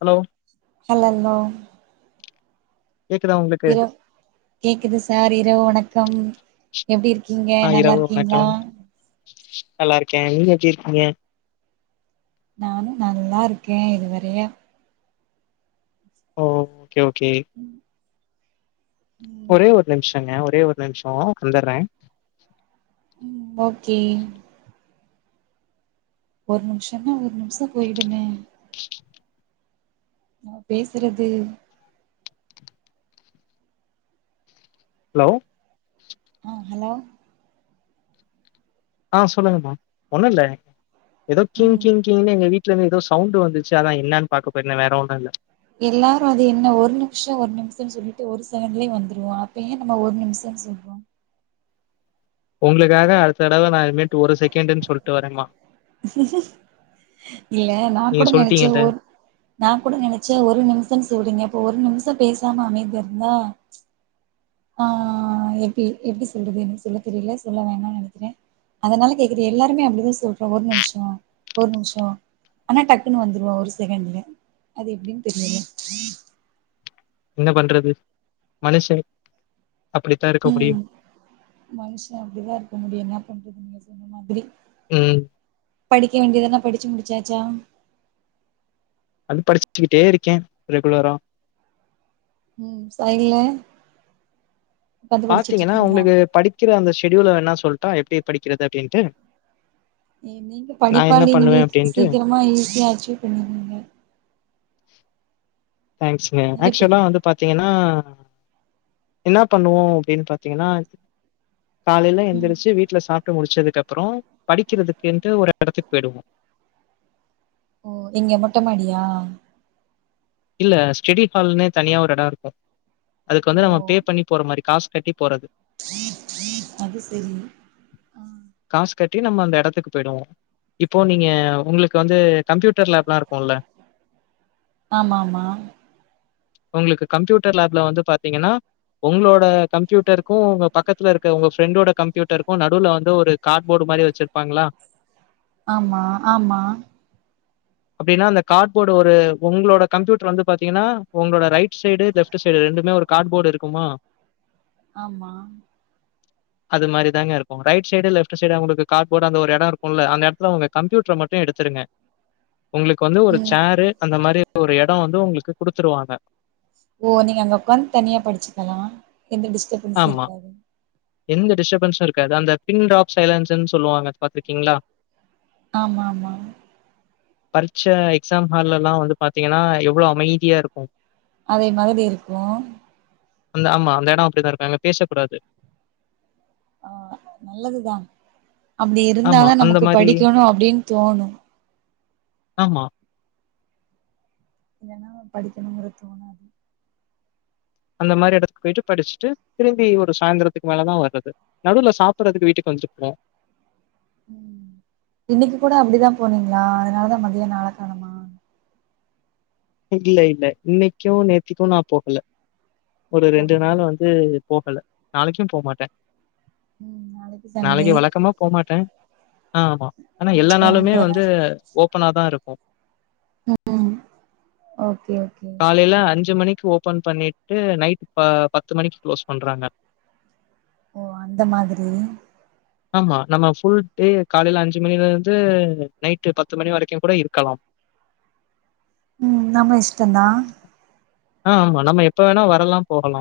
Hello hello கேக்குதா உங்களுக்கு இரவு கேக்குது சார் இரவு வணக்கம் எப்டி இருக்கீங்க ஆ நல்லா இரவு இருக்கீங்களா வணக்கம் நல்லா இருக்கே நீங்க எப்படி இருக்கீங்க நானும் நல்லா இருக்கே இதுவரைய ஓ ஓகே ஓகே ம் ம் ஒரே ஒரு நிமிஷங்க ஒரே ஒரு நிமிஷோ வந்தர்றே ம் ஓகே ஒரு நிமிஷம்னா ஒரு நிமிஷ போயிடுமே நா பேசுறது ஹலோ ம் ஹலோ ஆ சொல்லுங்கம்மா ஒண்ணு இல்ல ஏதோ கிங் ம் கிங் கிங்னு எங்க வீட்ல இருந்து ஏதோ சவுண்டு வந்துச்சு அதா என்னான்னு பாக்க போயிருந்தே வேற ஒன்னு இல்ல எல்லாரு அது என்ன ஒரு நிமிஷோ ஒரு நிமிஷோனு சொல்லிட்டு ஒரு செகண்ட்லயே வந்துருவோ அப்ப ஏன் நம்ம ஒரு நிமிஷம்னு சொல்றோ உங்ளுக்காக அடுத்த தடவ நா இனிமேட்டு ஒரு செகண்டுன்னு சொல்லிட்டு வரேமா இல்ல நா நீங்க கூட நெனசே சொல்ட்டீங்கல்ல ஓர் நா கூட நெனச்சே ஒரு நிமிஷம்னு சொல்றீங்க அப்போ ஒரு நிமிஷம் பேசாம அமைதியா இருந்தா ஆ எப்டி எப்டி சொல்றது எனக்கு சொல்ல தெரியல சொல்ல வேணாம்னு நனைக்கிற அதனால கேக்ற எல்லாருமே அப்டிதா சொல்றோ ஒரு நிமிஷோ ஒரு நிமிஷோ ஆனா டக்குன்னு வந்துருவா ஒரு செகண்ல அது எப்டின்னு தெரியல என்ன பண்றது மனுஷ அப்டித்தா இருக்க முடியு மனுஷ அப்டிதா இருக்க முடியு என்ன பண்றது நீங்க சொன்ன மாதிரி உம் படிக்க வேண்டியதெல்லா படிச்சி முடிச்சாச்சா அது படிச்சுக்கிட்டே இருக்கே ரெகுலரா ம் சைய்ல பாத்தீங்கன்னா இருக்கீங்களா உங்களுக்கு படிக்கிற அந்த ஷெடியூல வேனா சொல்லட்டா எப்டி படிக்கிறது அப்டின்ட்டு நீங்க நா என்ன படிப்பாளி பண்ணுவே நீங்க அப்டின்ட்டு சீக்கிரமா ஈஸியா அச்சீவ் பண்ணிருவீங்க தேங்க்ஸ்ங்க நீங்க ஆக்சுலா இப்ப வந்து பாத்தீங்கன்னா என்ன பண்ணுவோ அப்டின் பாத்தீங்கன்னா காலேல ம் எந்திரிச்சு வீட்ல சாப்டு முடிச்சதுக்கப்றோ படிக்கிறதுகின்ட்டு ஒரு எடத்து போய்டுவோ ஓ எங்க மொட்ட மாடியா இல்ல ஸ்டெடி ஹால்னே தனியா ஒரு எடோ இருக்கு அதுக்கு ஓ வந்து நம்ம பே பண்ணி போற மாரி காசு கட்டி போறது அது சேரி காசு கட்டி நம்ம அந்த எடத்துக்கு பேய்டுவோ இப்போ நீங்க உங்ளுக்கு வந்து கம்ப்யூட்டர் லேப்லா இருக்குல ஆமாம்மா உங்ளுக்கு கம்ப்யூட்டர் லேப்ல வந்து பாத்தீங்னா ஒங்ளோட கம்ப்யூட்டருகு உங்க பக்கத்துல இருக்க உங்க ஃப்ரெண்டோட கம்ப்யூட்டருகு நடுலவந்து ஒரு காட்போர்டு மாரி வச்சிருப்பாங்களா ஆமா ஆமா அப்டின்னா அந்த காட்போர்டு ஒரு உங்களோட கம்ப்யூட்டர் வந்து பாத்தீங்கன்னா உங்களோட ரைட் சைடு லெஃப்ட் சைடு ரெண்டுமே ஒரு கார்ட்போர்டு இருக்குமா ஆமா அது மாதிரி தா இருக்கு ரைட் சைடு லெஃப்ட் சைடு உங்களுக்கு கார்போர்ட அந்த ஒரு எடோ இருக்கும்ல்ல அந்த எடத்துல உங்க கம்யூட்டர மட்டு எடுத்துருங்க உங்களுக்கு வந்து ஒரு ம் சேரு அந்த மாதிரி ஒரு எடோ வந்து உங்களுக்கு குடுத்துருவாங்க ஓ நீங்க அங்க உட்காந்து தனியா படிச்சுக்கலா எந்த டிஸ்ட ஆமா எந்த டிஸ்டர்பன்ஸும் இருக்காது அந்த பின் ட்ராப் சைலன்ஸ்ன்னு சொல்லுவாங்க பாத்துருக்கீங்களா ஆமா ஆமா பரிட்ச எக்ஸா ஹால்லல்லா வந்து பாத்தீங்கன்னா எவ்வளோ அமைதியா இருக்கு அதே மாதிரி இருக்கு அந்த ஆமா அந்த எடோ அப்டிதா இருக்கு அங்க பேச கூடாது ஆ நல்லதுதா அப்டி ஆமா, இருந்தாதா அந்த நமக்கு மாரி படிக்கணு அப்டின்னு தோணு ஆமா இல்லன்னா படிகணுறுத் தோணாது அந்த மாரி எடத்து போயிட்டு படிச்ட்டு திரும்பி ஒரு சாயந்திரத்துக்கு மேல தா வர்றது நடுவுல சாப்டுறதுக்கு வீட்டுக்கு வந்துபோவோ இன்னைக்கு கூட அப்டிதா போனீங்களா அதனாலதா மதியோ ஆளகாணுமா இல்ல இல்ல இன்னைக்கு நேத்தக்கு நா போகல ஒரு ரெண்டு போகல நாள் வந் உம் போகல நாளைக்கு போமாட்ட ம் நாளைக்கு வழக்கமா போமாட்ட ஆமா ஆனா எல்லா நாளுமே வந்து ஞாயிற்றுக்கிழமங்கறதுனால ஓப்பனாதா இருக்கு ம் ஓகே ஓகே காலைல அஞ்சு மணிக்கு ஓப்பன் பண்ணிட்டு நைட் ப பத்து மணிக்கு க்ளோஸ் பண்றாங்க ஓ அந்த மாதிரி ஆமா நம்ம ஃபுல் டே காலைல அஞ்சு மணில இருந்து நைட்டு பத்து மணி வரைக்குங் கூட இருக்கலா ம் நம்ம இஷ்டந்தா ஆ ஆமா நம்ம வேணா வரலா போலா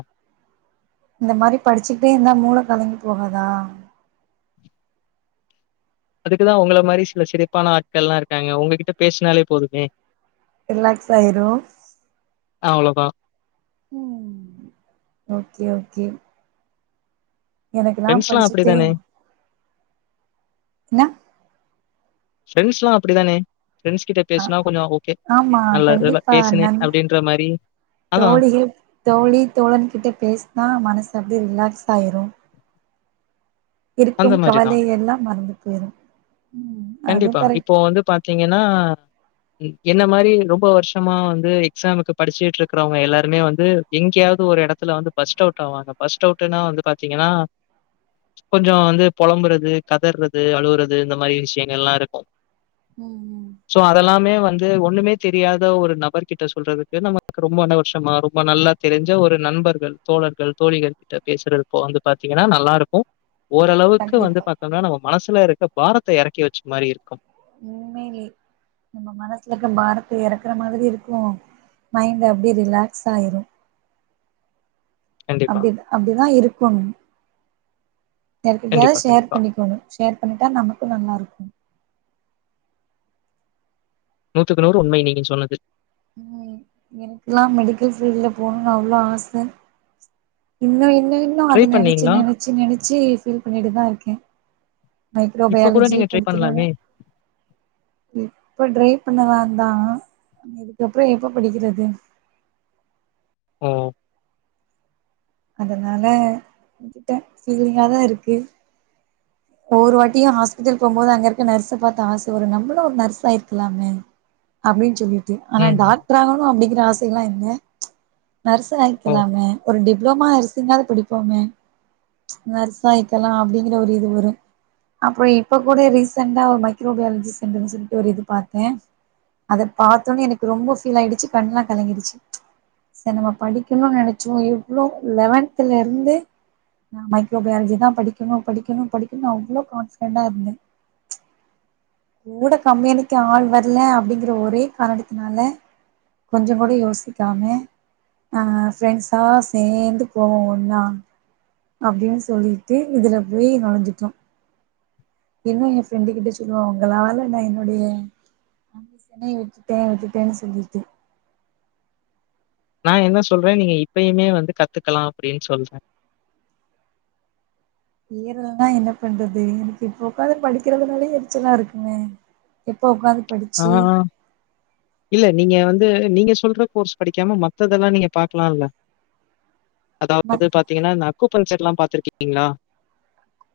இந்த மாரி படிச்சுகிட்டே இருந்தா மூள கலங்கி போகாதா அதுக்குதா உங்கள மாரி சில சிரிப்பான ஆட்கள்ல்லா இருக்காங்க உங்ககிட்ட பேசினாலே போதுமே ரிலாக்ஸ் ஆயிரு அவ்ளதா ம் ஓகே ஓகே எனக்குதா ஃப்ரெண்ட்ஸ்லாம் படிச்சுட்டே அப்படிதானே! ன்னா ஃப்ரெண்ஸெல்லா அப்டிதானே ஃப்ரெண்ட்ஸ் கிட்ட ஆ பேசுனா கொஞ்சோ ஓகே ஆமா நல்ல வேல கண்டிப்பா பேசுனே நன் அப்டின்ற மாரி அதா தோழிகள் தோழி தோழன்கிட்ட பேசினா மனசு அப்டியே ரிலாக்ஸ் ஆயிரு அந்த இருக்கும் மாரி கவலை தான். எல்லா மறந்து போயிரு ம் அதுவு கண்டிப்பா கரெக்ட் இப்போ வந்து பாத்தீங்கனா என்ன மாரி ரொம்ப வருஷமா வந்து எக்ஸாமுக்கு படிச்சுட்டு இருக்கறவங்க எல்லாருமே வந்து எங்கயாவது ஒரு எடத்துல வந்து பஸ்ட் அவுட் ஆவாங்க பஸ்ட் அவுட்ன்னா வந்து பாத்தீங்கனா [inaudible] கொஞ்சோ வந்து பொலம்பறது கதர்றது அழுவுறது இந்த மாரி விஷ்யங்கள்ல்லா இருக்கு ம் ம் சோ அதெல்லாமே வந்து ஒன்னுமே தெரியாத ஒரு நபர்கிட்ட சொல்றதுக்கு நமக்கு ரொம்ப வருஷமா ரொம்ப நல்லா தெரிஞ்ச ஒரு நண்பர்கள் தோழர்கள் தோழிகள் கிட்ட பேசறது இப்ப வந்து பாத்தீங்கனா நல்லா இருக்கு ஓரளவுக்கு வந்து கண்டிப்பா பாத்தம்னா நம்ம மனசுல இருக்க பாரத்த எறக்கி வெச்ச மாரி இருக்கு உண்மைலயே நம்ம மனசுல இருக்க பாரத்த எறக்கற மாதிரி இருக்கு மைண்ட் அப்டியே ரிலாக்ஸ் ஆயிரு கண்டிப்பா, அப்டி அப்டிதா இருக்கோணு கண்டிப்பா, யார்கிட்டயாவது ஷேர் கண்டிப்பா. பண்ணிக்கோணு ஷேர் பண்ணிட்டா நமக்கு நல்லா இருக்கு நூத்துக்கு நூறு உண்மை நீங்க சொன்னது ம் எனக்கெல்லா மெடிக்கல் ஃபீல்ட்ல போணுனு அவ்ளோ ஆச இன்னு இன்னு இன்னு ட்ரை அத நெனச்சு பண்ணீங்களா? நெனச்சு நெனச்சு ஃபீல் பண்ணிட்டுதா இருக்கேன் இப்ப கூட மைக்ரோபயாலஜி நீங்க ட்ரை படுத்துறாங்க பண்ணலாமே! இப்ப ட்ரை பண்ணலாந்தா இதுக்கப்றோ எப்ப படிக்கறது ம் அதனால விட்ட ஃபிலீங்காதா இருக்கு ஒவ்வொருவாட்டியு ஹாஸ்பிட்டல் போம்போது அங்க இருக்க நர்ஸ பாத்து ஆச வரு நம்மளு ஒரு நர்ஸ் ஆயிருக்கலாமே அப்டின்னு சொல்லி ஆனா ம். டாக்டர் ஆகணு அப்டிங்கிற ஆசை எல்லா இல்ல நர்ஸ் ஓ! ஆயிருக்கலாமே ஒரு டிப்ளோமா நர்சிங்காது படிப்போமே நர்சாயிக்கலா அப்டிங்கிற ஒரு இது வரு அப்றோ இப்ப கூட ரீசெண்டா ஒரு மைக்ரோ பயாலஜி சென்டர்ன்னு சொல்ட்டு ஒரு இது பாத்த அத பாத்தோனே எனக்கு ரொம்ப ஃபீல் ஆயிடுச்சு கண்ணுலா கலங்கிடுச்சு ம்ச் சரி நம்ம படிக்கணும்னு நெனைச்சோ இவ்ளோ லெவன்தல இருந்து நா மைக்ரோ பயாலஜி தா படிக்கணு படிக்கணு படிக்கணு நா அவ்ளோ கான்ஃபிடண்ட்டா இருந்த கூட கம்பேனிக்கு ஆள் வரல அப்படிங்குற ஒரே காரணத்தினால கொஞ்சோ கூட யோசிக்காம அ ஃப்ரெண்ட்ஸா சேந்து போவோ ஒன்னா அப்டின்னு சொல்லிட்டு இதுல போய் நொழஞ்சுட்டோ இன்னு எ ஃப்ரெண்டு கிட்ட சொல்லுவ உங்களாலதா நா என்னுடைய அந்த சென்னைய விட்டுட்டே விட்டுட்டன்னு சொல்லிட்டு நா என்ன சொல்ற நீங்க இப்பயுமே வந்து கத்துக்கலா அப்டின்னு சொல்ற ஏறல்லனா என்ன பண்றது எனக்கு இப்ப உக்காந்து படிக்குறதுனாலயே எரிச்சலா இருக்குமே எப்போ உக்காந்து ஆ, படிச்சு இல்ல நீங்க வந்து நீங்க சொல்ற கோர்ஸ் படிக்காம மத்ததெல்லா நீங்க பாக்கலால்ல மத் அதாவது பாத்தீங்கன்னா இந்த அக்குபஞ்சர்ல்லா பாத்துருக்கீங்களா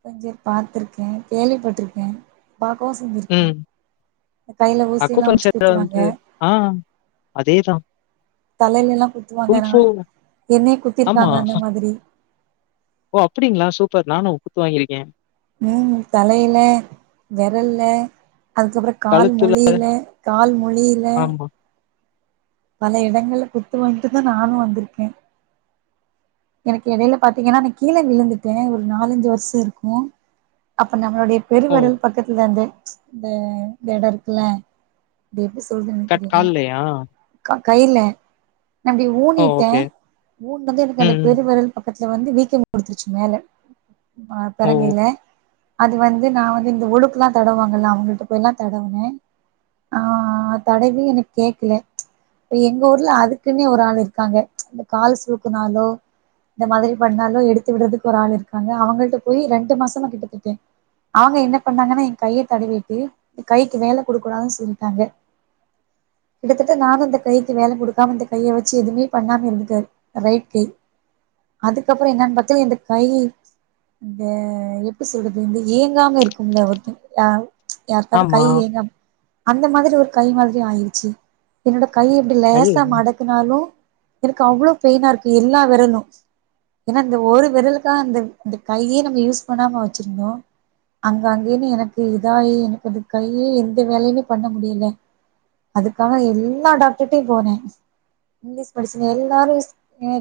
கொஞ்சர் பாத்திருக்க கேள்விப்பட்ருக்க பாக்கவு செஞ்சிருக்க ம். இந்த கைய்ல ஊசில்லா வச்சு அக்குபஞ்சர் வந்து குத்துவாங்க ஆ அதேதான். தலையிலல்லா குத்துவாங்கனா குங்ஃபூ என்னயு ஆமா. குத்திருக்காங்க அந்த மாதிரி ஓ அப்படிங்களா சூப்பர் நானு குத்து வாங்கிருக்கே ம் தலையில வெரல்ல அதுக்கப்புறக் கழுத்துல கால்முலியில கால்முலியில ஆமா. பல இடங்கள்ல குத்து வாங்கிட்டு தா நானு வந்திருக்க எனக்கு இடயில பாத்தீங்கனா நா கீல விழுந்துட்ட ஒரு நாலஞ்சு வருஷ இருக்கு அப்ப நம்மளுடயப் ஓ! பெருவரல் பக்கத்லந்தே ம்ச் அந்து இந்த எடோ இருக்குல இத எப்டி சொல்றதுனே கட் தெரியல கால்லயா? க கயில நா இப்படி ஓ! ஊனிட்ட ஓகே. ஊன்னது எனக்கு ம், அந்தப் ம். வெரல் பக்கத்ல வந்து வீக்கோ குடுத்துருச்சு மேல அ ஓ! பெரங்கையில அது வந்து நா வந்து இந்த ஒழுக்குலா தடவாங்கல அவங்கள்ட்ட போய்லா தடவுனே ஆ அத் தடவி எனக்கு கேக்கல ம்ச் எங்க ஊர்ல அதுக்குனே ஒரு ஆள் இருக்காங்க ம்ச் அந்த கால் சுளுக்குனாலோ இந்த மாதிரி பண்ணாலு எடுத்து விடறதுக்கு ஒரு ஆள் இருக்காங்க அவங்கள்ட்ட போய் ரெண்டு மாசமா கிட்டத்தட்ட அவங்க என்ன பண்ணாங்கன்னா என் கைய தடவிட்டு என் கைக்கு வேல குடுக்கூடாதுனு சொல்டாங்க கிட்டதட்ட நானு இந்த கைக்கு வேல குடுக்காம இந்த கைய வச்சு எதுமே பண்ணாம இருந்துட்டே ரைட் கை அதுகப்புறோ என்னனு பாத்த இந்த கையி த எப்ப சொல்றது இந்த ஏங்காம இருகும்ல ஒர்தே ஆவு ம்ச் யார்காது கை ஆமா. ஏங்கம் அந்த மாதிரி ஒரு கை மாதிரியு ஆயிருச்சு என்னோட கை இப்டி ஐயய்யோ! லேசா மடக்குனாலு எனக்கு அவ்ளோ பெயினா இருக்கு எல்லா வெரலு ஏன்னா இந்த ஒரு விரலுக்கா அந்த அந்த கையே நம்ம யூஸ் பண்ணாம வச்சிருந்தோ அங்க அங்கன்னு எனக்கு இதாயி எனக்கு அது கையே எந்த வேலையுமே பண்ண முடியல அதுக்காக எல்லா டாக்டர்ட்டையு போனே இங்கிலீஷ் மெடிசின் எல்லாருஸ்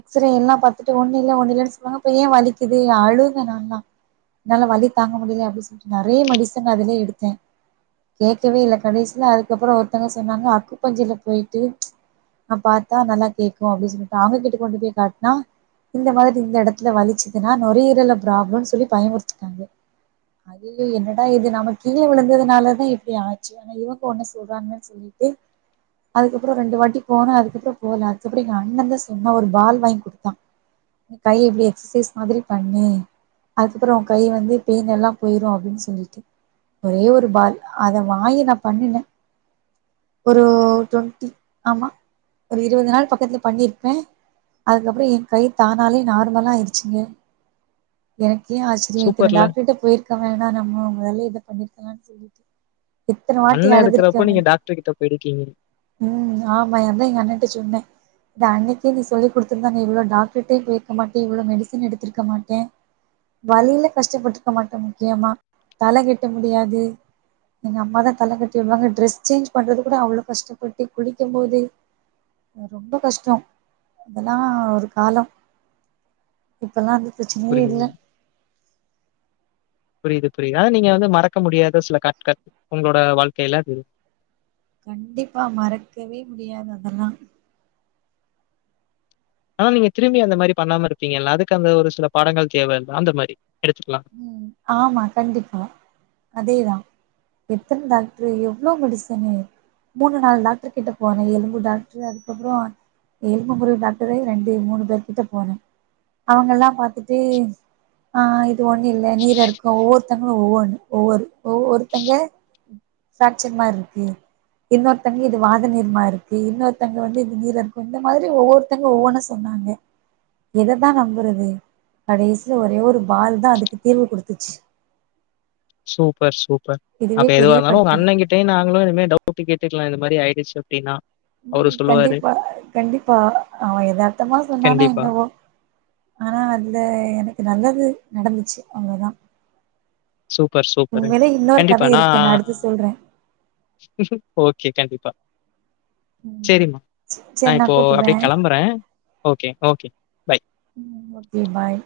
எக்ஸ்ரே எல்லா பாத்துட்டு ஒன்னு இல்ல ஒன்னு இல்லன்னு சொல்லுவாங்க அப்ப ஏ வலிக்குது அழுத நால்லா என்னால வலி தாங்க முடியல அப்டி சொல்லிட்டு நெறைய மெடிசன் அதுலயே எடுத்தே கேக்கவே இல்ல கடைசில அதுக்கப்புறோ ஒருத்தவங்க சொன்னாங்க அக்குப்பஞ்சர்ல போயிட்டு ம்ச் ஆ பாத்தா நல்லா கேக்கு அப்டின்னு சொல்லிட்டு அவங்க கிட்ட கொண்டு போய் காட்டனா இந்த மாரி இந்த இடத்ல வலிச்சிதுனா நுரையீரல்ல ப்ராப்ளம்னு சொல்லி பயமுறித்திட்டாங்க ஐயய்யோ என்னடா இது நம்ம கீழ விழுந்ததுனாலதா இப்டி ஆச்சு ஆனா இவுங்க ஒண்ணு சொல்றாங்க ட்டு அதுக்கப்பறோ ரெண்டு வாட்டி போன அதுக்கப்பறோ போல அதுக்கக்கப்றோ அண்ண தா சொன்னா ஒரு பால் வாங்கி குடுத்தா கை எப்டி எக்சைஸ் மாதிரி பண்ணி அதுக்கப்பறோ கை வந்து பெயின் எல்லா போய்ரோ அப்டின்னு சொலிட்டு ஒரே ஒரு பால் அத வாங்கி நா பண்ணுனே ஒரு டொண்ட்டி ஆமா ஒரு இருவது நாள் பக்கத்தில பண்ணியிருப்பே அதுக்கப்பறோ எ கை தானாலே நார்மல ஆயிடுச்சிங்க எனக்கே ஆச்சிரியோ இத்தன சூப்பர்ல. டாக்டர்ட்ட போயிருக்க வேணா நம்மோ மொதல்ல இத பண்ணிருக்கலானு சொலிட்டு எத்தன வாட்டி அண்ணன் இருக்கிறப்போ நீங்க அழுதுருக்கேம்னு டாக்டர் கிட்ட போயிருக்கீங்க. ம் ஆமா அதா எங் அண்ண கிட்ட சொன்னே இத அன்னிகே நீ சொல்லி குடுத் திருந்தா நீ இவ்ளோ டாக்ட்ருடயு போயிருக்கமாட்டே இவ்ளோ மெடிசன் எடுத்துருக்கமாட்டே வலில கஷ்டப்பட்ருக்க மாட்டே முக்கியமா தல கட்ட முடியாது எங்க அம்மா தா தல கட்டி வுடுவாங்க டிரெஸ் சேஞ்ச் பண்றது கூட அவ்ளோ கஷ்டப்பட்டு குளிக்கு போது ரொம்ப கஷ்டோ அதலா ஒரு காலோ இப்பலா வந்து பிரெச்சனயே இல்ல புரியுது, புரிது புரிது அத நீங்க வந்து மறக்க முடியாத சில கட்கட் உங்களோட வாழ்க்கைல அது கண்டிப்பா மறக்கவே முடியாது அதெல்லா ஆனா நீங்க திரும்பி அந்த மாரி பண்ணாம இருப்பீங்க ல்ல அதுக்கு அந்த ஒரு சில பாடங்கள் தேவ ல அந்த மாரி எடுத்க்கலா ம் ஆமா கண்டிப்பா அதேதா எத்தன டாக்ட்ரு எவ்ளோ மெடிசனு மூணு நாலு டாக்டர் கிட்ட போனே எலும்பு டாக்டரு அதுக்கப்பறோ எலும்பு முறிவு டாக்டரே ரெண்டு மூணு பேர்கிட்ட போனே அவுங்கெல்லா பாத்துட்டு ஆ இது ஒண்ணு இல்ல நீரா இருக்கு ஒவ்வொருதங்க ஒவ்ஒன்னு ஒவ்வொரு ஒவ்வொருத்தங்க சாச்சன் மாரி இருக்கு இன்னொருத்தங்க இது வாத நீர்மா ருக்கு இன்னொருத்தங்க வந்து இது நீரா இருக்கு இந்த மாரி ஒவ்வொரு தங்க ஒவ்வொன்னு சொன்னாங்க எத தா நம்புறது கடைசில ஒரே ஒரு பால் தா அதுக்கு தீர்வு குடுத்துச்சு சூப்பர் சூப்பர் அப்ப இதுவே எதுவாக பெரிய இருந்தாலு உங்க படிப்பு அண்ணங்கிட் டயு நாங்களு இனிமே டவுட் கேட்டுக்கலா இந்த மாரி ஆயிடுச்சு அப்டினா ம் கண்டிப்பா கண்டிப்பா அவ எதார்த்தமா சொன்னானா கண்டிப்பா. என்னவோ ஆனா அந்த எனக்கு நல்லது நடந்துச்சு அவ்ளோதா சூப்பர் சூப்பரு உண்மையிலே இன்னொரு கத கண்டிப்பா நா இருக்கு அடுத்து சொல்றே ஓகே கண்டிப்பா ம் சேரிமா நா சேரி இப்போ கூப்புட்றே அப்டியே கெளம்புறே ஓகே ஓகே பை. ம் ஓகே பாய்